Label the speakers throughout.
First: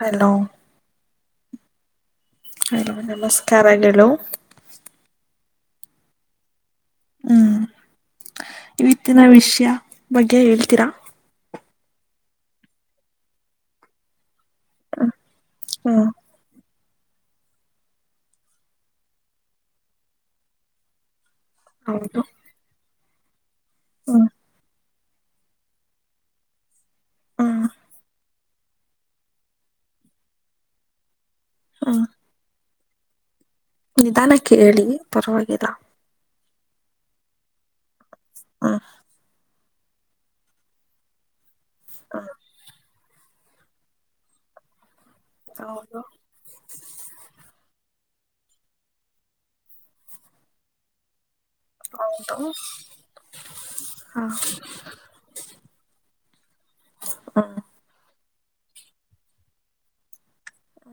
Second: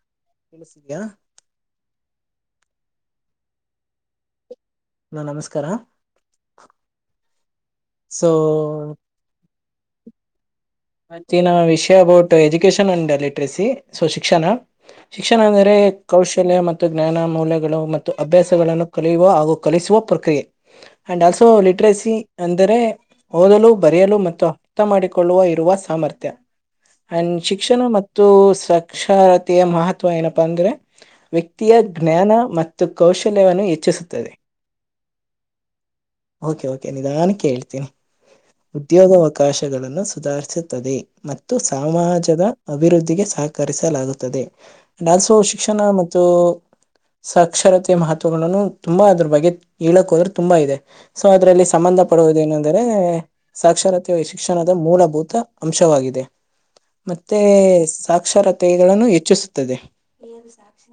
Speaker 1: Hello
Speaker 2: ಕೇಳಸ್ತಿದೀಯ
Speaker 1: hello ನಮಸ್ಕಾರಗಳು
Speaker 2: ನ ನಮಸ್ಕಾರ
Speaker 1: ಹ್ಮ್
Speaker 2: ಸೊ
Speaker 1: ಇವತ್ತಿನ ವಿಷಯ ಮಗ್ಗೆ ಹೇಳಿ
Speaker 2: ಮತ್ತಿನ ವಿಷಯ ಕೆ about education and literacy so ಶಿಕ್ಷಣ ಶಿಕ್ಷಣ ಅಂದ್ರೆ
Speaker 1: ಹ್ಮ್
Speaker 2: ಕೌಶಲ್ಯ ಮ ಜ್ಞಾನ ಮೌಲ್ಯಗಳು ಮತ್ತು ಅಭ್ಯಾಸಗಳನ್ನು ಕಲಿಯುವ ಹಾಗೂ ಕಲಿಸುವ ಪ್ರಕ್ರಿಯೆ ಆಂಡ್ ಆಲ್ಸೋ ಸೊ ಲಿಟ್ರೆಸಿ
Speaker 1: ಹೌದು
Speaker 2: ಅಂದರೆ ಓದಲು ಬರೆಯಲು
Speaker 1: ಹ್ಮ್
Speaker 2: ಮತ್ತು ಮಾಡಿಕೊಳ್ಳುವ ಇರುವ ಸಾಮರ್ಥ್ಯ ಅಂಡ್
Speaker 1: ಹ್ಮ್
Speaker 2: ಶಿಕ್ಷಣ ಮತ್ತು ಸಾಕ್ಷರತೆಯ ಮಹತ್ವ ಏನಪ್ಪಾ ಅಂದ್ರೆ ವಿಯ ಜ್ಞಾನ ಮತ್ತು ಮತ್ತು ಕುಶ
Speaker 1: ನಿಧಾನ ಕೇಳಿ ಪರವಾಗಿಲ್ಲ
Speaker 2: ನಿಧಾನ ಕೇಳ್ತೀನಿ
Speaker 1: ಹ್ಮ್
Speaker 2: ಉದ್ಯೋಗಾವಕಾಶ ಗಳನ್ನು ಸುಧಾರಿಸುತ್ತದೆ ಮತ್ತು
Speaker 1: ಹ್ಮ್
Speaker 2: ಸಮಾಜದ ಅಭಿವೃದ್ಧಿಗೆ ಸಾಕ ಕರಿಸಲಾಗುತ್ತದೆ ಡಾನ್ಸ್ ಶಿಕ್ಷಣ
Speaker 1: ಹೌದು
Speaker 2: ಮತ್ತು ಸಾಕ್ಷರತ ಮಹತ್ವಗಳನ್ನು ತುಂಬಾ ಅದ್ರ ಬಗ್ಗೆ ಹೇಳಕ್ ಹೋದ್ರೆ ತುಂಬಾ ಇದೆ ಸೊ ಅದ್ರಲ್ಲಿ ಸಂಬಂಧ ಪಡುವುದ
Speaker 1: ಹೌದು
Speaker 2: ಏನಂದ್ರೆ ಸಾಕ್ಷರತೆ
Speaker 1: ಹಾ
Speaker 2: ಶಿಕ್ಷಣದ ಮೂಲಭೂತ ಅಂಶವಾಗಿ ಇದೆ ಮತ್ತೆ
Speaker 1: ಹ್ಮ್
Speaker 2: ಸಾಕ ಅಕ್ಷರತೆಗಳನ್ನು ಹೆಚ್ಚಿಸುತ್ತದೆ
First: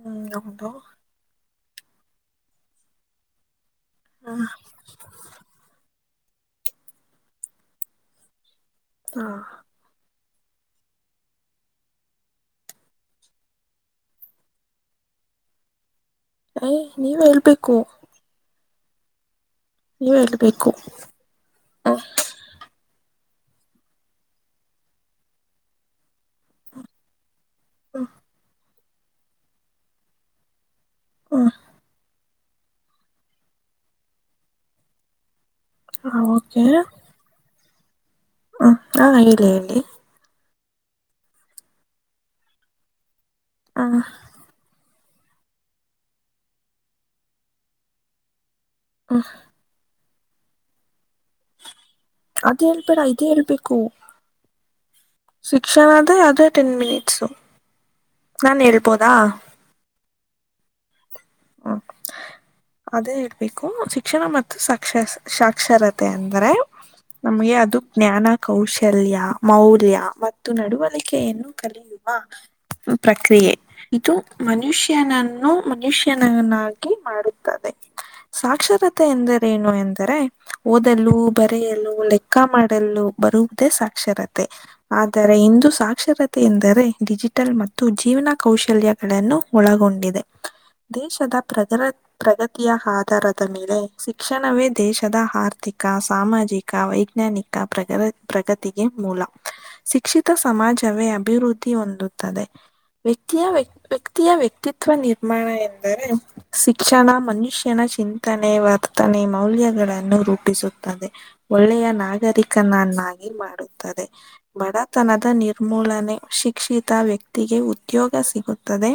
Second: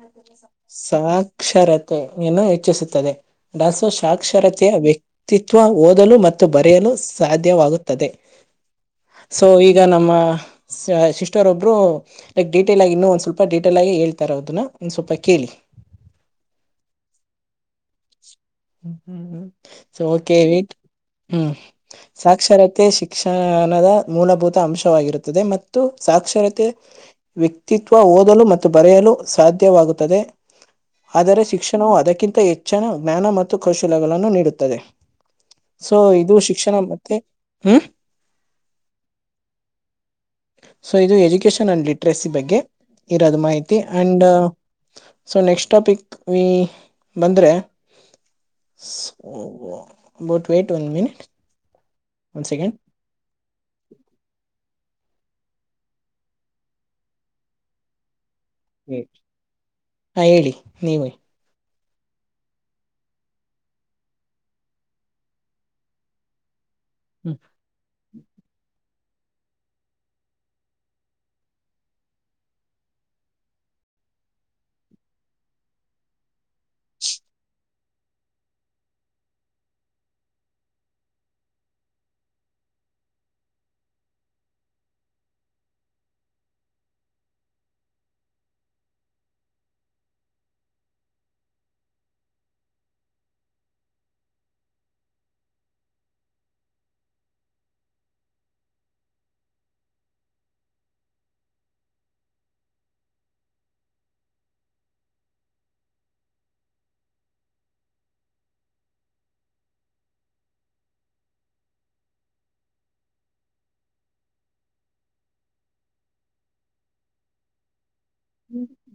Speaker 1: ಹ್ಮ್ ಹೌದು
Speaker 2: ಸಾತ್ ಅಕ್ಷರತೆಯನ್ನು ಹೆಚ್ಚಿಸುತ್ತದೆ ಡಾಸೋ ಸಾಕ್ಷರತೆಯ ವ್ಯಕ್ತಿತ್ವ ಓದ ಮತ್ತು ಬರೆಯನು ಸಾಧ್ಯವಾಗುತ್ತದೆ
Speaker 1: ಹಾ
Speaker 2: ಸೊ ಈಗ ನಮ್ಮ ಸಿಸ್ಟರ್ ಒಬ್ರು ಲೈಕ್ ಡೀಟೇಲ್ ಆಗಿ ಇನ್ನು ಒಂದ್ ಸ್ವಲ್ಪ ಡೀಟೇಲ್ ಆಗಿ ಹೇಳ್ತಾರ ಅದನ್ನ ಒಂದ್ ಸ್ವಲ್ಪ ಕೇಳಿ
Speaker 1: ಯ ನೀವ ಹೇಳ್ಬೇಕು
Speaker 2: ಹ್ಮ ಹ್ಮ್್ಮ ಸ
Speaker 1: ನೀವ್
Speaker 2: ಓಕೆ
Speaker 1: ಹೇಳ್ಬೇಕು
Speaker 2: ವೀಟ್ ಹ್ಮ್
Speaker 1: ಹ್ಮ್
Speaker 2: ಸಾಕ್ಷರತೆ ಶಿ ಶಿಕ್ಷಣದ ಮೂಲಭೂತ ಅಂಶವಾಗಿರುತ್ತದೆ ಮತ್ತು ಸಾಕ್ಷರತೆ ವ್ಯಕ್ತಿತ್ವ
Speaker 1: ಹ್ಮ್
Speaker 2: ಓದಲು ಮತ್ತು ಮತ್ತು ಬರೆಯಲು ಸಾಧ್ಯವಾಗುತ್ತದೆ ಆದರೆ
Speaker 1: ಹ್ಮ್
Speaker 2: ಶಿಕ್ಷಣವು ಅದಕ್ಕಿಂತ ಹೆಚ್ಚಿನ ಜ್ಞಾನ ಮತ್ತು ಕೌಶಲಗಳನ್ನು ನೀಡುತ್ತದೆ ಸೊ
Speaker 1: ಹಾ
Speaker 2: ಇದುಷಿ ಶಿಕ್ಷಣ ಮತ್ತೆ ಹ್ಮ
Speaker 1: ಹ್ಮ ಹಾಲ್ಲ ಲ್ಲಿ
Speaker 2: ಸೊ ಇದು ಎಜುಕೇಶನ್ ಅಂಡ್ ಲಿಟ್ರೇಸಿ ಬಗ್ಗೆ ಇರೋದು ಮಾಹಿತಿ
Speaker 1: hmm
Speaker 2: and so next topic ಈ ಬಂದ್ರೆ
Speaker 1: hmm
Speaker 2: oh about wait one minute one
Speaker 1: ಅದೇ
Speaker 2: ಸೆಕೆಂಡ್
Speaker 1: ಹೇಳ್ಬೇಡ ಇದೇ ಹೇಳ್ಬೇಕು ಶಿಕ್ಷಣ ಅದೇ ಅದೇ ಟೆನ್ ಮಿನಿಟ್ಸು ನಾನ್ ಹೇಳ್ಬೋದಾ
Speaker 2: ಹಾ ಹೇಳಿ ನೀವ
Speaker 1: ಹ್ಮ ಅದೇ ಹೇಳ್ಬೇಕು ಶಿಕ್ಷಣ ಮತ್ತು ಸಾಕ್ಷ ಸಾಕ್ಷರತೆ ಅಂದ್ರೆ
Speaker 2: ಹ್ಮ್
Speaker 1: ನಮ್ಗೆ ಅದು ಜ್ಞಾನ ಕೌಶಲ್ಯ ಮೌಲ್ಯ ಮತ್ತು ನಡುವಳಿಕೆಯನ್ನು ಕಲಿಯುವ ಪ್ರಕ್ರಿಯೆ ಇದು ಮನುಷ್ಯನನ್ನು ಮನುಷ್ಯ ನ ಮಾಡುತ್ತದೆ ಸಾಕ್ಷರತೆ ಎಂದರೇನು ಎಂದರೆ ಓದಲು ಬರೆಯಲು ಲೆಕ್ಕ ಮಾಡಲು ಬರುವುದೇ ಸಾಕ್ಷರತೆ ಆದರೆ ಇಂದು ಸಾಕ್ಷರತೆ ಎಂದರೆ ಡಿಜಿಟಲ್ ಮತ್ತು ಜೀವನ ಕೌಶಲ್ಯಗಳನ್ನು ಒಳಗೊಂಡಿದೆ ದೇಶದ ಪ್ರಗ ಪ್ರಗತಿಯ ಆಧಾರದ ಮೇಲೆ ಶಿಕ್ಷಣವೇ ದೇಶದ ಆರ್ಥಿಕ ಸಾಮಾಜಿಕ ವೈಜ್ಞಾನಿಕ ಪ್ರಗ ಪ್ರಗತಿಗೆ ಮೂಲ ಶಿಕ್ಷಿತ ಸಮಾಜವೇ ಅಭಿವೃದ್ಧಿ ಹೊಂದುತ್ತದೆ ವ್ಯಕ್ತಿಯ ವ್ಯಕ್ ವ್ಯಕ್ತಿಯ ವ್ಯಕ್ತಿತ್ವ ನಿರ್ಮಾಣ ಎ ಆದರೆ ಶಿಕ್ಷಣ ಮನುಷ್ಯನ ಚಿಂತನೆ ವರ್ತನೆ ಮೌಲ್ಯಗಳನ್ನು ರೂಪಿಸುತ್ತದೆ ಒಳ್ಳೆಯ ನಾಗರಿಕನನ್ನಾಗಿ ಮಾಡುತ್ತದೆ ಬಡತನದ ನಿರ್ಮೂಲನೆ ಶಿಕ್ಷಿತ ವ್ಯಕ್ತಿಗೆ ಉದ್ಯೋಗ ಸಿಗುತ್ತದೆ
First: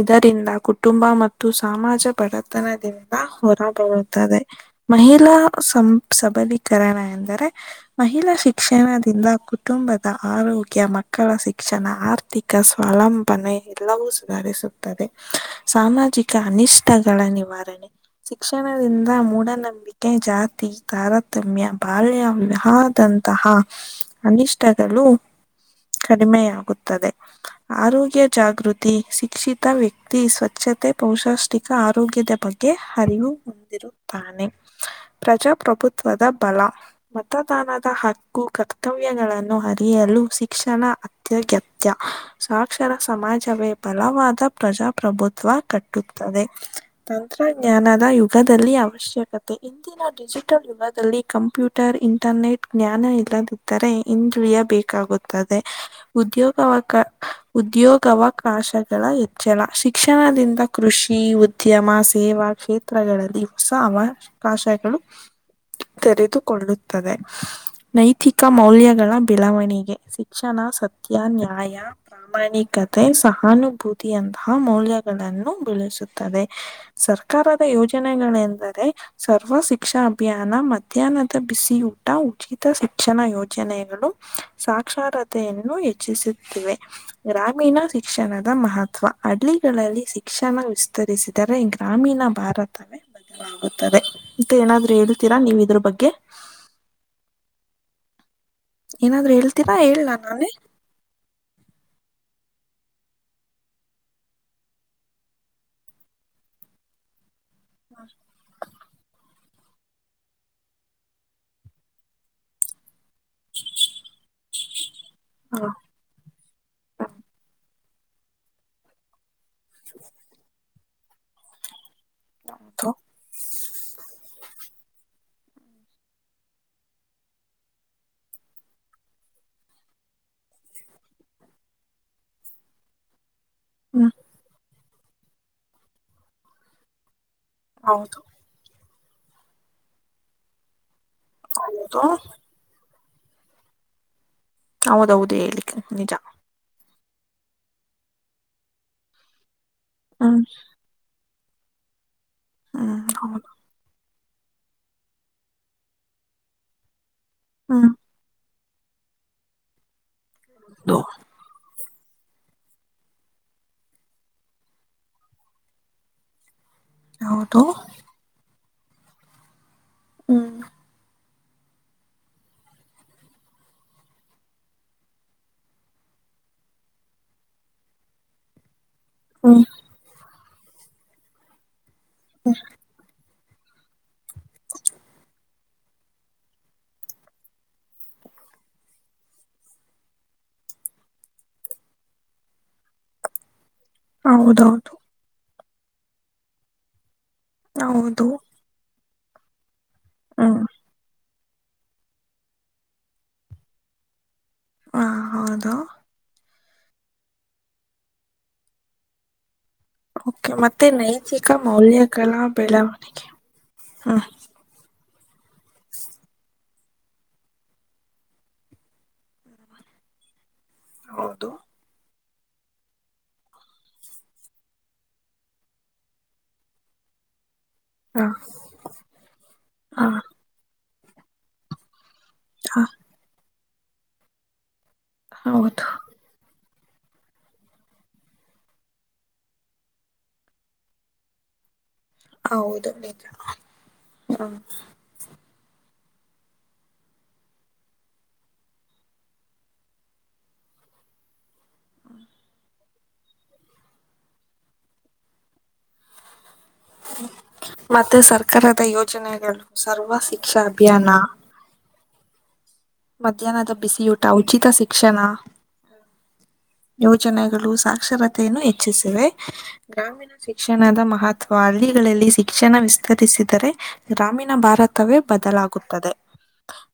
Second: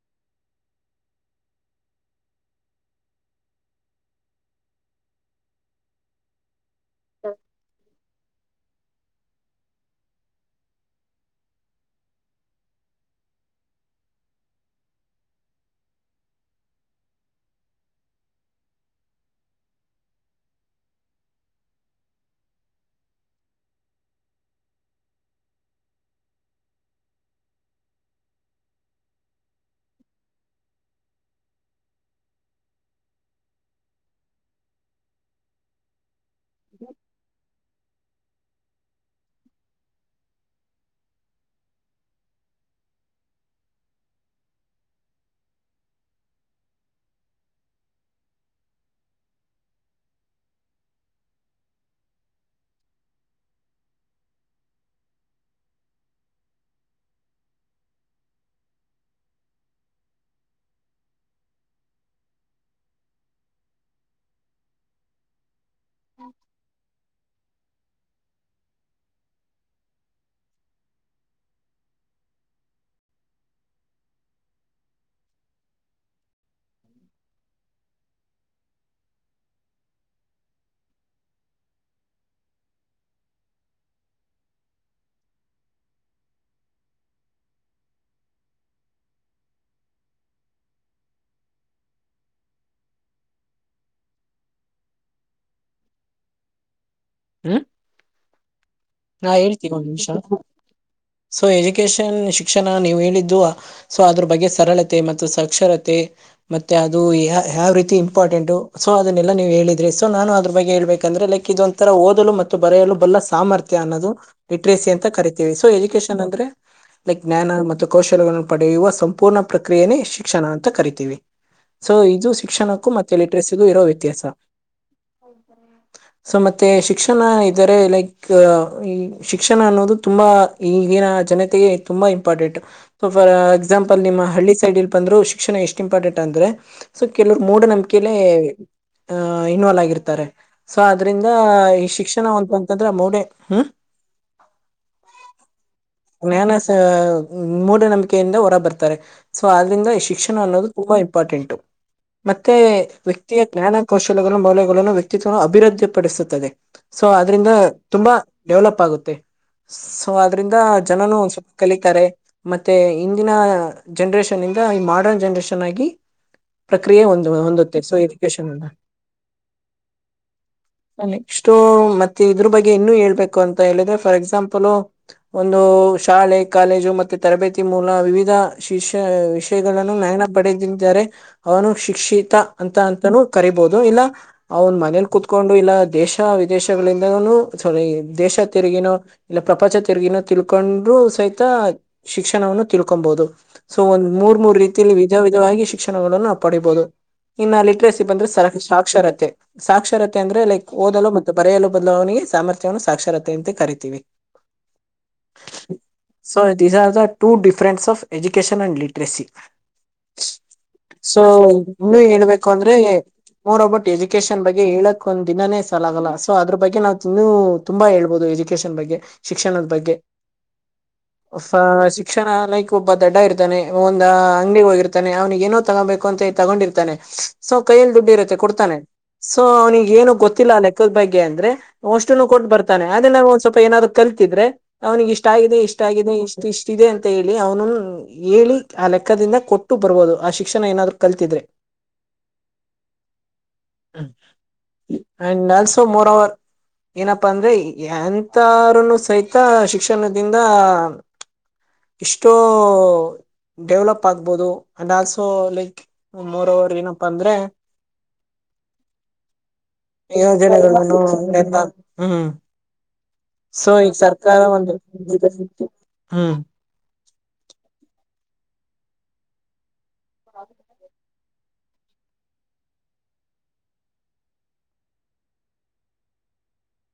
Speaker 1: ಇದರಿಂದ ಕುಟುಂಬ ಮತ್ತು ಸಮಾಮಾಜ ಬಡತನದಿಂದ ಹೊರಬರುತ್ತದೆ ಮಹಿಳಾ ಸಬಲೀ ಕರಣ ಎಂದರೆ ಮಹಿಳಾ ಶಿಕ್ಷಣದಿಂದ ಕುಟುಂಬದ ಆರೋಗ್ಯ ಮಕ್ಕಳ ಶಿಕ್ಷಣ ಆರ್ಥಿಕ ಸ್ವಲಂಬನೆ ಎಲ್ಲವೂ ಸುಧಾರಿಸುತ್ತದೆ ಸಾಮಾಜಿಕ ಅನಿಷ್ಟಗಳ ನಿವಾರಣೆ ಶಿಕ್ಷಣದಿಂದ ಮೂಢನಂಬಿಕೆ ಜಾತಿ ತಾರತಮ್ಯ ಬಾಲ್ಯ ವಿಹಾದಂತಹ ಅನಿಷ್ಟಗಳು ಕಡಿಮೆಯಾಗುತ್ತದೆ ಆರೋಗ್ಯ ಜಾಗೃತಿ ಶಿಕ್ಷಿತ ವ್ಯಕ್ತಿ ಸ್ವಚ್ ಸ್ವಚ್ಛತೆ ಪೌಷಾಷ್ಟಿಕ ಆರೋಗ್ಯದ ಬಗ್ಗೆ ಅರಿವು ಹೊಂದಿರುತ್ತಾನೆ ಪ್ರಜಾಪ್ರಭುತ್ವದ ಬಲ ಮತದಾನದ ಹತ್ತು ೂ ಕರ್ತವ್ಯಗಳನ್ನು ಅರಿಯಲು ಶಿಕ್ಷಣ ಅತ್ಯಗತ್ಯ ಸಾಕ್ಷರ ಸಮಾಜವೇ ಬಲವಾದ ಪ್ರಜಾಪ್ರಭುತ್ವ ಕಟ್ಟುತ್ತದೆ ತಂತ್ರಜ್ಞಾನದ ಯುಗದಲ್ಲಿ ಅವಶ್ಯಕತೆ ಇಂದಿನ ಡಿಜಿಟಲ್ ಯುಗದಲ್ಲಿ ಕಂಪ್ಯೂಟರ್ ಇಂಟರ್ನೆಟ್ ಜ್ಞಾನ ಇಲ್ಲದಿದ್ದರೆ ಹಿಂದುಳಿಯಬೇಕೇಕಾಗುತ್ತದೆ ಉದ್ಯೋಗಕ ಉದ್ಯೋಗಾವಕಾಶಗಳ ಹೆಚ್ಚಳ ಶಿಕ್ಷ ಶಿಕ್ಷಣದಿಂದ ಕೃಷಿ ಉದ್ಯಮ ಸೇವಾ ಕ್ಷೇತ್ರಗಳಲ್ಲಿ ಹೊಸ ಅವಕಾಶಗಳು ತೆರೆದುಕೊಳ್ಳುತ್ತದೆ ನೈತಿಕ ಮೌಲ್ಯಗಳ ಬೆಳವಣಿಗೆ ಶಿಕ್ಷಣ ಸತ್ಯ ನ್ಯಾಯ ಪ್ರಾಮಾಣಿಕತೆ ಸಹಾನುಭೂತಿಯಂತಹ ಮೌಲ್ಯ ಗಳನ್ನು ಬೆಳೆಸುತ್ತದೆ ಸರ್ಕಾರದ ಯೋಜನೆಗಳೆಂದರೆ ಸರ್ವ ಶಿಕ್ಷಣ ಅಭಿಯಾನ ಮಧ್ಯಾಹ್ನದ ಬಿಸಿಯೂಟ ಉಚಿತ ಶಿಕ್ಷಣ ಯೋಜನೆಗಳು ಸಾಕ್ಷರತೆಯನ್ನು ಹೆಚ್ಚಿಸುತ್ತಿವೆ ಗ್ರಾಮೀಣ ಶಿಕ್ಷಣದ ಮಹತ್ವ ಅಲಿ ಗಳಲ್ಲಿ ಶಿಕ್ಷಣ ವಿಸ್ತರಿಸಿದರೆ ಗ್ರಾಮೀಣ ಭಾರತವೇ ಬದಲಾಗುತ್ತದೆ ಇಂತ ಏನಾದ್ರು ಹೇಳ್ತೀರಾ ನೀವು ಇದ್ರ ಬಗ್ಗೆ
Speaker 2: ಹ್ಮ
Speaker 1: ಏನಾದ್ರು
Speaker 2: ಹಾ
Speaker 1: ಹೇಳ್ತೀರಾ
Speaker 2: ಹೇಳ್ತೀವಿ ಒಂದ
Speaker 1: ಹೇಳ
Speaker 2: ನಿಮಿಷ
Speaker 1: ನಾನೇ
Speaker 2: ಸೊ ಎಜುಕೇಶನ್ ಶಿ ಶಿಕ್ಷಣ ನೀವು ಹೇಳಿದ್ದು ಸೊ ಅದ್ರ ಬಗ್ಗೆ ಸರಳತೆ ಮತ್ತು ಸಾಕ್ಷರತೆ ಮತ್ತೆ ಅದು ಯ ಯಾವ ರೀತಿ ಇಂಪಾರ್ಟೆಂಟ್ು ಸೊ ಅದನ್ನೆಲ್ಲ ನೀವು ಹೇಳಿದ ಸೊ ನಾನು ಅದ ಬಗ್ ಹೇಳ್ಬೇಕಂದ್ರೆ ಲೈಕ್ ಇದೊಂಂತರ ಓದಲು ಮತ್ತು ಬೆಯಲು ಬಲ್ಲ ಸಾಮರ್ಥ್ಯ ಅನ್ನೋದು ಲಿಟ್ರೇಸಿ ಅಂತ ಕರಿತೀವಿ ಸೊ
Speaker 1: ಹ
Speaker 2: ಎಜುಕೇಶನ್ ಅಂದ್ರೆ ಲೈಕ್ ಜ್ಞಾನ ಮತ್ತು ಕೌಶಲಗಳನ್ನು ಪಡೆಯುವ ಸಂಪೂರ್ಣ ಪ್ರಕ್ರಿಯೆನೇ ಶಿಕ್ಷಣ ಅಂತ ಕರಿತೀವಿ ಸೊ ಇದು ಶಿಕ್ಷಣಕ್ಕೂ
Speaker 1: ಹೌದು
Speaker 2: ಮತ್ತೆ ಲಿಟ್ರೇಸಿಗೂ ಇರೋ ವ್ಯತ್ಯಾಸ [unintelligible] ಸೊ ಮತ್ತೆ ಶಿಕ್ಷಣ ಇದ್ದಾರೆ ಲೈಕ್ ಈ ಶಿಕ್ಷಣ ಅನ್ನೋದು ತುಂಬ ಈಗಿನ ಜನತೆಗೆ ತುಂಬ ಇಂಪಾರ್ಟೆಂಟ್ [unintelligible] ಎಕ್ಸಾಂಪಲ್
Speaker 1: ಹ್ಮ್
Speaker 2: ನಿಮ್ಮ ಹಳ್ಳಿ ಸೈಡ್ ಇ ಬಂದ್ರು ಶಿಕ್ಷಣ ಎಷ್ಟು ಇಂಪಾರ್ಟೆಂಟ್ ಅಂದ್ರೆ ಕೆಲವರು ಮೂಢ ನಂಬಿಕೆಲ್ಲೇ
Speaker 1: ಹೌದು
Speaker 2: ಆ ಇನ್ವಾಲ್ವ್ ಆಗಿರ್ತಾರೆ ಸೊ [inaudible] ಅದ್ರಂದ ಈ
Speaker 1: ಹೌದು
Speaker 2: ಶಿಕ್ಷಣ ಅಂತ ಂದ್ರ ಮೋಡೆ ಹ್ಮ
Speaker 1: ಹೌದೌದು ಹೇಳಿಕ್ಕೆ ನಿಜ
Speaker 2: ಜ್ಞಾನ ಸ- ಮೂಢನಂಬಿಕೆಯಿಂದ ಹೊರ ಬರ್ತಾರೆ ಸೊ ಂದ ಶಿಕ್ಷಣ
Speaker 1: ಹ್ಮ್
Speaker 2: ಅನ್ನೋದು ತುಂಬಾ ಇಂಪಾರ್ಟೆಂಟ್. ಪ್ಪ. ಮತ್ತೆ
Speaker 1: ಹ್ಮ್
Speaker 2: ವ್ಯಕ್ತಿಯ
Speaker 1: ಹೌದು
Speaker 2: ಜ್ಞಾನಕೋಶ. ಮೌಲ್ಯಗಳನ್ನು ವ್ಯಕ್ತಿತ್ವವನ್ನು ಅಭಿವೃದ್ಧಿಪಡಿಸುತ್ತದೆ. ಸೊ ಅದ್ರಿಂದ
Speaker 1: ಹ್ಮ್
Speaker 2: ಡೆವಲಪ್ ಆಗುತ್ತೆ ಸೊ ಅದ್ರಂದ ಜನನು ಒ ಸ್ವಲ್ಪ ಕಲಿಿಕ ಮತ್ತೆ ಇಂದಿನ ಜನರೇಷನ್ ಇಂದ ಈ ಮಾಡ್ರನ್ ಜನರೇಷನ್ ಆಗಿ ಪ್ರಕ್ರಿಯೆ ಒಂದು
Speaker 1: ಹೌದು
Speaker 2: ಹೊಂದುತ್ತೆ ಸೊ ಎಜುಕೇಶನ್ ಅ
Speaker 1: ಹ್ಮ್
Speaker 2: ಇಷ್ಟೋ ಮತ್ತೆ ಇದ್ರ ಬಗ್ಗೆ ಇನ್ನು ಹೇಬೇಕು ಅಂತ ಹೇಳಿದ್ರೆ ಫಾರ್ ಎಕ್ಸಾಂಪಲ್ ಒಂದು ಶಾಲೆ ಕಾಲೇಜು ಮೆ ತರಬೇತಿ ಮೂಲ ವಿವಿಧ ವಿಷ
Speaker 1: ಹ್ಮ್
Speaker 2: ವಿಷಯಗಳನ್ನು ನಯನ ಪಡೆದಿದ್ದಾರೆ ಅವನು ಶಿಕ್ಷಿತ ಅಂತ ಅಂತನೂ ಕರಿಬಹುದು ಇಲ್ಲ ಅವನ್ ಮನೇಲಿ ಕುೂತ್ಕೊಂಡು ಇಲ್ಲ ದೇಶ ವಿದೇಶಗಳಿಂದನು ಸಾರಿ ದೇಶ ತಿರುಗಿನೋ ಇಲ್ಲ ಪ್ರಪಂಚ ತಿರುಗಿನೋ ತಿಳ್ಕೊಂಡ್ರರು ಸಹಿತ ಶಿಕ್ಷಣವನ್ನು ತಿಳ್ಕೊಬಹುದು ಸೊ ಒಂದ್ ಮೂರ್ ಮೂರ್ ರೀತಲ್ಲಿ
Speaker 1: ಹೌದೌದು
Speaker 2: ವಿಧ ವಿಧವಾಗಿ ಶಕ್ಷಣಗಳನ್ನು ನಾವು ಪಡಿಬೋದು ಇನ್ನ ಲಿಟ್ರೇಸಿ
Speaker 1: ಹೌದು
Speaker 2: ಬಂದ್ರೆ ಸರ ಸಾಾಕ್ಷರತೆ ಸಾಕ್ಷತ್ ರುತ್ತ ಅಂದ್ರೆ
Speaker 1: ಹ್ಮ್
Speaker 2: ಲೈಕ್ಓದಲು ಬ ಇರೆಯಾಲಲ್ಲ ಬದಲಾವನಿಗೆ ಸಾಮರ್ಥ್ಯವನ್ನು ಸಾಕ್ಷರತೆಯಂತೆ ಕರಿತೀವಿ
Speaker 1: ಹಾ ಹೌದು
Speaker 2: ಸೊ ದೀಸ್ ಆರ್ ದ ಟ difference of education and literacy
Speaker 1: okay ಮತ್ತೆ
Speaker 2: ಸೊ
Speaker 1: ನೈತಿಕ
Speaker 2: ಇನ್ನು
Speaker 1: ಮೌಲ್ಯಗಳ
Speaker 2: ಹೇಳ್ಬೇಕು ಅಂದ್ರೆ
Speaker 1: ಬೆಳವಣಿಗೆ
Speaker 2: ಮೂೋಬಟ್
Speaker 1: ಹ್ಮ್
Speaker 2: ಎಜುಕೇಶನ್ ಬಗ್ಗೆ ಹೇಳ ಒಂದ್ ದಿನಾನೇ ಸಾಲಾಗಲ್ಲ ಸೊ ಅದ್ರ ಬಗ್ಗೆ ನಾವವು ಇನ್ನು ತುಂಬಾ ಹೇಳ್ಬೋದು ಎಜುಕೇಶನ್ ಬಗ್ಗೆ ಶಿಕ್ಷಣದ ಬಗ್ಗೆ
Speaker 1: ಹೌದು
Speaker 2: ಫಾ ಸಿ ಶಿಕ್ಷಣ ಲೈಕ್ ಒಬ್ಬ ದಡ್ಡ ಇರ್ತಾನೆ ಒಂದ ಅಂಗಡಿ ಹೋಗಿರ್ತಾನೆ ಅವ್ನಿಗೆ ಏನೋ ತಗೋಬೇಕು ಅಂತ ತಗೊಂಡಿರ್ತಾನೆ ಸೊ ಕೈಯಲ್ಲಿ ದುಡ್ಡು
Speaker 1: ಹ
Speaker 2: ಇರುತ್ತೆ ಕೊಡ್ತಾನೆ ಸೊ ಅವ್ನಿಗೆ
Speaker 1: ಹ
Speaker 2: ಏನು ಗೊತ್ತಿಲ್ಲ ಅಲೆಕ್ ದ ಬಗ್ಗೆ ಅಂದ್ರೆ ಷ್ಟ ಕೊಟ್ಟ
Speaker 1: ಹ
Speaker 2: ಬತಾನೆ ಆದದೆ ನ ಒಪ ಏನಾದ್ರು ಕಲ್ತಿದ್ರೆ. ಅವ್ನಿಗೆ ಇಷ್ಟ ಆಗಿದೆ ಇಷ್ಟ
Speaker 1: ಹೌದು
Speaker 2: ಆಗಿದೆ ಇಷ್ಟು ಇಷ್ಟ. ಷ್ಟ ಇದೆ ಅಂತ ಹೇಳಿ ಅವ್ನು ಹೇಳಿ ಆ ಲೆಕ್ಕದಿಂದ ಕೊಟ್ಟು ಬರ್ಬೋದು ಆ ಶಿಕ್ಷಣ ಏನಾದ್ರು ಕಲ್ತಿದ್ರೆ.
Speaker 1: ಹೌದು ನಿಜ ಹಾ.
Speaker 2: ಸೊ ಮರರ್. ಏನಪ್ಪಾ ಅಂದ್ರೆ ಎಂತಾರನು ಸಹಿತ ಶಿಕ್ಷಣದಿಂದ ಇಷ್ಟೋ ಡೆವ್ಲಪ್ ಆಗ್ಬೋದು and also like more hour.
Speaker 1: ಮತ್ತು ಸರ್ಕಾರದ ಯೋಜನೆಗಳು ಸರ್ವ ಶಿಕ್ಷಾ ಅಭಿಯಾನ.
Speaker 2: ಹಾ.
Speaker 1: ಮಧ್ಯಾಹ್ನದ ಬಿಸಿಯೂಟ ಉಚಿತ ಶಿಕ್ಷಣ
Speaker 2: ಹ್ಮ್
Speaker 1: ಯೋಜನೆಗಳು ಸಾಕ್ಷರತೆ. ಹೆಚ್ಚಿಸಿವೆ. ಗ್ರಾಮೀಣ ಶಿಕ್ಷಣದ ಮಹತ್ವ. ಅಥವಾ ಹಳ್ಳಿಗಳಲ್ಲಿ ಶಿಕ್ಷಣ ವಿಸ್ತರಿಸಿದರೆ ಗ್ರಾಮೀಣ ಭಾರತವೇ ಬದಲಾಗುತ್ತದೆ.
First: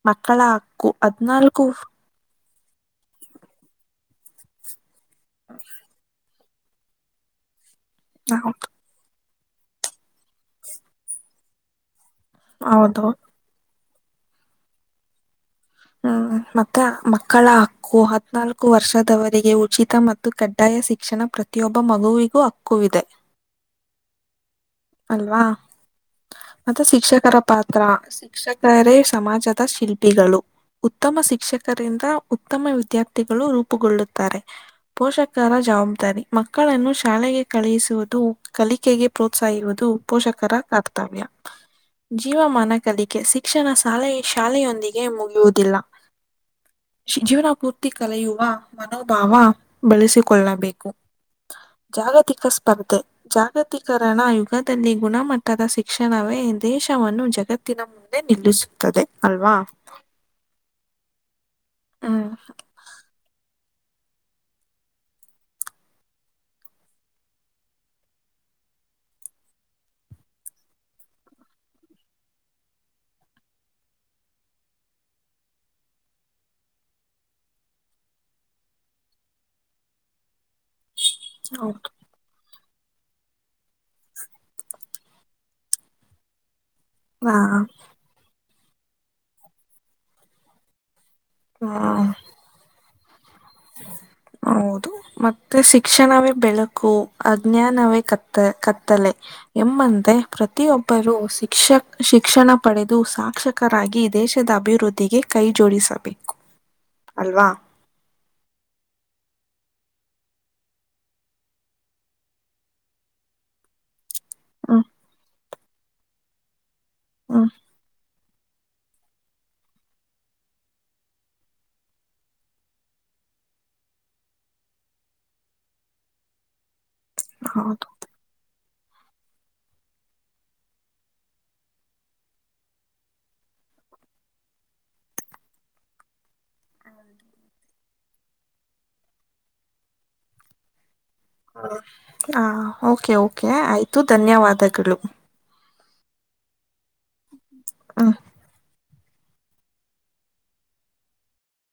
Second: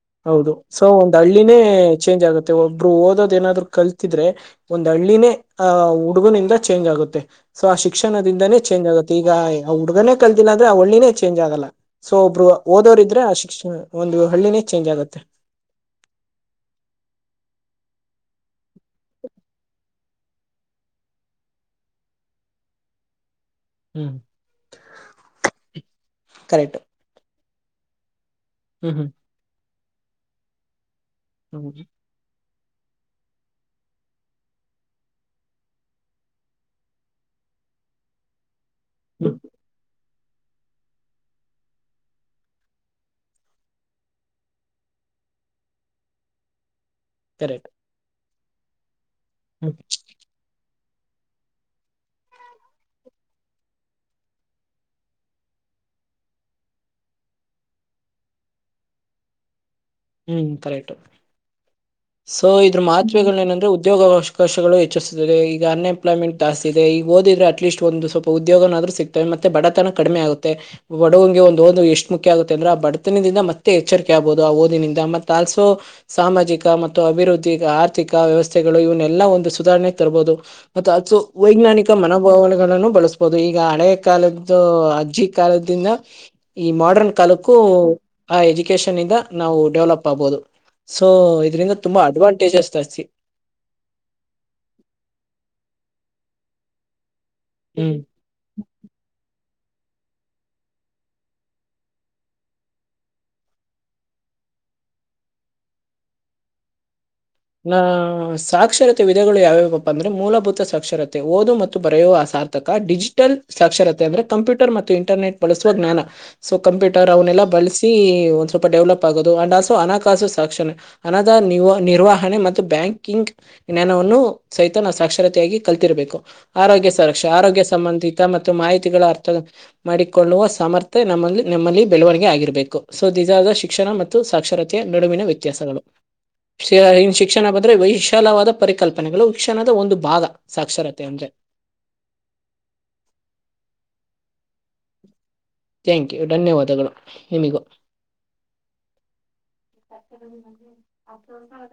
Speaker 1: ಮಕ್ಕಳಾ.
Speaker 2: ಹೌದು ಸೊ ಒಂದ್ ಹಳ್ಳಿನೇ ಚೇಂಜ್ ಆಗೆ. ಒಬ್ರು ಓದೋದ ನಾದ್ರು ಕಲ್ತಿದ್ರೆ ಒ. ದಳ್ಳಿನೇ ಅಹ್ ಹುಡುಗನಿಂದ. ಚೇಂಜ್ ಆಗುತ್ತೆ. ಸೊ ಆ ಶಿಕ್ಷಣದಿಂದನೇ ಚೇಂಜ್ ಆಗುತ್ತ ಈಗ. ಈಗ ಹುಡ್ಗನೇ ಕಲ್ತೀಿನ ಆದ್ರೆ ಒಳ್ಳಿನೇ ಚೇಂಜ್ ಆಗಲ್ಲ. ಸೊ ಒಬ್ರು ಓದೋರ
Speaker 1: ಹೌದು
Speaker 2: ಇದ್ರೆ ಆ ಶಿಕ್ಷಣ. ಒಂದು ಹಳ್ಳಿನ. ಚೇಂಜ್ ಆಗುತ್ತೆ.
Speaker 1: ಹ್ಮ್ ಮತ್ತೆ ಮಕ್ಕಳ ಹಕ್ಕು ಹತ್ನಾಲ್ಕು ವರ್ಷದವರಿಗೆ ಉಚಿತ ಮತ್ತು ಕಡ್ಡಾಯ ಶಿಕ್ಷಣ ಪ್ರತಿಯೊಬ್ಬ ಮಗುವಿಗೂ ಹಕ್ಕ ಇಿದೆ.
Speaker 2: ಹ್ಮ್
Speaker 1: ಅಲ್ವಾ
Speaker 2: ಕರೆಕ್ಟ್
Speaker 1: ಮತ್ತೆ ಶಿಕ್ಷಕರ ಪಾತ್ರ. ಹ್ಮ್ಮ್.
Speaker 2: ಹ್ಮ್
Speaker 1: ಶಿಕ್ಷಕರೇ ಸಮಾಜದ ಶಿಲ್ಪಿ. ಒಪ್ಪಿಗಳು. ಉತ್ತಮ
Speaker 2: ಹ್ಮ್
Speaker 1: ಶಿಕ್ಷಕರಿಂದ. ಉತ್ತಮ ವಿದ್ಯಾರ್ಥಿಗಳು ರೂಪುಗೊಳ್ಳುತ್ತಾರೆ ಪೋಷಕರ ಜವಾಬ್ದಾರಿ ಮಕ್ಕಳನ್ನು ಶಾಲೆಗೆ ಕಳುಹಿಸುವುದು. ಕಲಿಕೆಗೆ
Speaker 2: ಹ್ಮ್
Speaker 1: ಪ್ರೋತ್ಸಾಹಿಸುವುದು. ಪೋಷಕರ ಕರ್ತವ್ಯ ಜೀವಮನಕಲಿಕೆ ಶಿಕ್ಷಣ ಶಾಲೆ ಶಾಲೆಯೊಂದಿಗೆ ಮುಗಿಯುವುದು. ಇಲ್ಲ.
Speaker 2: ಕರೆಕ್ಟ್
Speaker 1: ಜೀವನಾಪೂರ್ತಿ ಕಲೆಯು ಹಾ ಮತ್ತೆ. ನಮ್ಮ ಭಾವ
Speaker 2: ಹ್ಮ್
Speaker 1: ಬಳಸಿಕೊಳ್ಳಬೇಕು ಜಾಗತಿಕ ಸ್ಪರ್ಧೆ ಜಾಗತೀಕರಣ ಯುಗದಲ್ಲಿ ಗುಣಮಟ್ಟದ ಶಿಕ್ಷಣವೇ ದೇಶವನ್ನು ಜಗತ್ತಿನ ಮುಂದೆ ನಿಲ್ಲಿಸುತ್ತದೆ ಅಲ್ವಾ
Speaker 2: ಹೂ ಕರೆಕ್ಟ್
Speaker 1: ಹ್ಮ್
Speaker 2: ಸೊ ಇದ್ರ ಮತ್ವಗಳು ಏನಂದ್ರೆ ಉದ್ದ ಉದ್ಯೋಗ ಅವಕಾಶಗಳು ಹೆಚ್ಚಿಸುತ್ತದೆ ಈಗ ಅನ್ಎಂಪ್ಲಾಯ್ಮೆಂಟ್ ಜಾಸ್ತಿ ಇದೆ ಈಗ ಓದಿದ್ರೆ ಅಟ್ಲೀಸ್ಟ್ ಒಂದು ಸ್ವಲ್ಪ ಉದ್ಯೋಗನಾದ್ರೂ ಸಿಗ್ತವೆ ಮತ್ತೆ ಬಡತನ ಕಡಿಮೆ ಆಗುತ್ತೆ ಬಡವಿಗೆ ಒಂದು ಓ ಎಷ್ಟು ಮುಖ್ಯ ಆಗುತ್ತೆ ಅಂದ್ರೆ ಆ ಬಡತನದಿಂದ ಮತ್ತೆ ಎಚ್ಚರಿಕೆ ಆಗ್ಬಹುದು ಆ ಓದಿನಿಂದ ಮತ್ತೆ ಆಲ್ಸೋ ಸಾಮಾಜಿಕ ಮತ್ತು ಅಭಿವೃದ್ಧಿ ಆರ್ಥಿಕ ವ್ಯವಸ್ಥೆಗಳು ಇವನ್ನೆಲ್ಲಾ ಒಂದು ಸುಧಾರಣೆಗೆ ತರಬಹದು ಮ ಸೊ ವೈಜ್ಞಾನಿಕ ಮನೋಭಾವನೆಗಳನ್ನು ಬಳಸಬಹುದು ಈಗ ಹಳೆಯ ಕಾಲದ ಅಜ್ಜಿ ಕಾಲದಿಂದ ಈ ಮೋಡ್ರನ್ ಕಾಲಕ್ಕೂ ಆ ಇ ಎಜುಕೇಶನ್ ಇಂದ ನಾವು ಡೆವಲಪ್ ಆಗ್ಬಹುದು ಸೊ ಇದರಿಂದ ತುಂಬಾ
Speaker 1: ಹೌದು.
Speaker 2: ಅಡ್ವಾಂಟೇಜಸ್ ಅತಿ
Speaker 1: ಹೌದು ಮತ್ತೆ ಶಿಕ್ಷಣವೇ ಬೆಳಕು
Speaker 2: ಹ್ಮ್
Speaker 1: ಅಜ್ಞಾನವೇ ಕತ್ತ ಕತ್ತಲೆ ಎಮ್ಮಂದ ಪ್ರತಿಯೊಬ್ಬರೂ ಶಿಕ್ಷಕ್ ಶಿಕ್ಷಣ ಪಡೆದು ಸಾಕ್ಷಕರಾಗಿ ದೇಶದ ಅಭಿವೃದ್ಧಿಗೆ ಕೈಜೋಡಿಸಬೇಕು
Speaker 2: ನಾ ಸಾಕ್ಷರತೆ ವಿಧೆಗಳು ಯಾವ್ಯಾವಪ್ಪ ಅಂದ್ರೆ ಮೂಲಭೂತ ಸಾಕ್ಷರತೆ ಓದು ಮತ್ತು ಬರೆಯುವ ಆ ಸಾರ್ಥಕ ಡಿಜಿಟಲ್ ಸಾಕ್ಷರತೆ ಅಂದರೆ ಕಂಪ್ಯೂರ್
Speaker 1: ಹ್ಮ್
Speaker 2: ಮತ್ತು ಇಂಟರ್ನೆಟ್ ಬಳಸಿ ಜ್ಞಾನ ಸೊ ಕಂಪ್ಯೂಟರ್ ಅವನ್ನೆಲ್ಲಾ
Speaker 1: ಹ್ಮ್
Speaker 2: ಬಳಸಿ ಸ್ವಲ್ಪ ಡೆವಲಪ್ ಆಗೋದು ಅಂಡ್ ಆಲ್ಸೋ ಹಣಕಾಸು ಸಾಕ್ಷಣ ಹನಾದ ನಿರ್ವಾಹ ಮತ್ತು ಬ್ಯಾಂಕಿಂಗ್ ಜ್ಞಾನವನ್ನು ಸಹಿತ ನಾವು ಸಾಕ್ಷರತೆಯಾಗಿ ಕಲ್ತಿರಬೇಕು ಆರೋಗ್ಯ ಸರ ಆರೋಗ್ಯ
Speaker 1: ಹೌದು
Speaker 2: ಸಂಬಂಧಿತ ಮತ್ತು ಮಾಹಿತಿ ರ್ಥ ಮಾಡಿಕೊಳ್ಳುವ ಸಾಮರ್ಥ್ಯ ನಮ್ಮಲ್ಲಿ ನಮ್ಮಲ್ಲಿ ಬೆಳವಣಿಗೆ ಆಗಿರಬೇಕು ಸೊ ಇದಾದ ಶಿಕ್ಷಣ ಮತ್ತು ಸಾಕ್ಷರತೆಯ ನಡುವಿನ ವ್ಯತ್ಯಾಸಗಳು ಶ್ರ ಶಿಕ್ಷಣ ಬಂದ್ರೆ ವಿಶಾಲವಾದ ಪರಿಕಲ್ಪನೆಗಳು ಶಿಕ್ಷಣದ ಒಂದು ಭಾಗ ಸಾಕ್ಷರತೆ ಅಂದ್ರೆ
Speaker 1: ಹ ಕೆ ಓಕೆ ಆಯ್ತು ಧನ್ಯವಾದ ಪದಕ್ಕಳು
Speaker 2: ತ್ಯ್ಯಾಂಕ್ ಯು ಧನ್ಯವಾದಗಳು ನಿಮಗೂ
Speaker 1: ಹ್ಮ್
Speaker 2: ಅ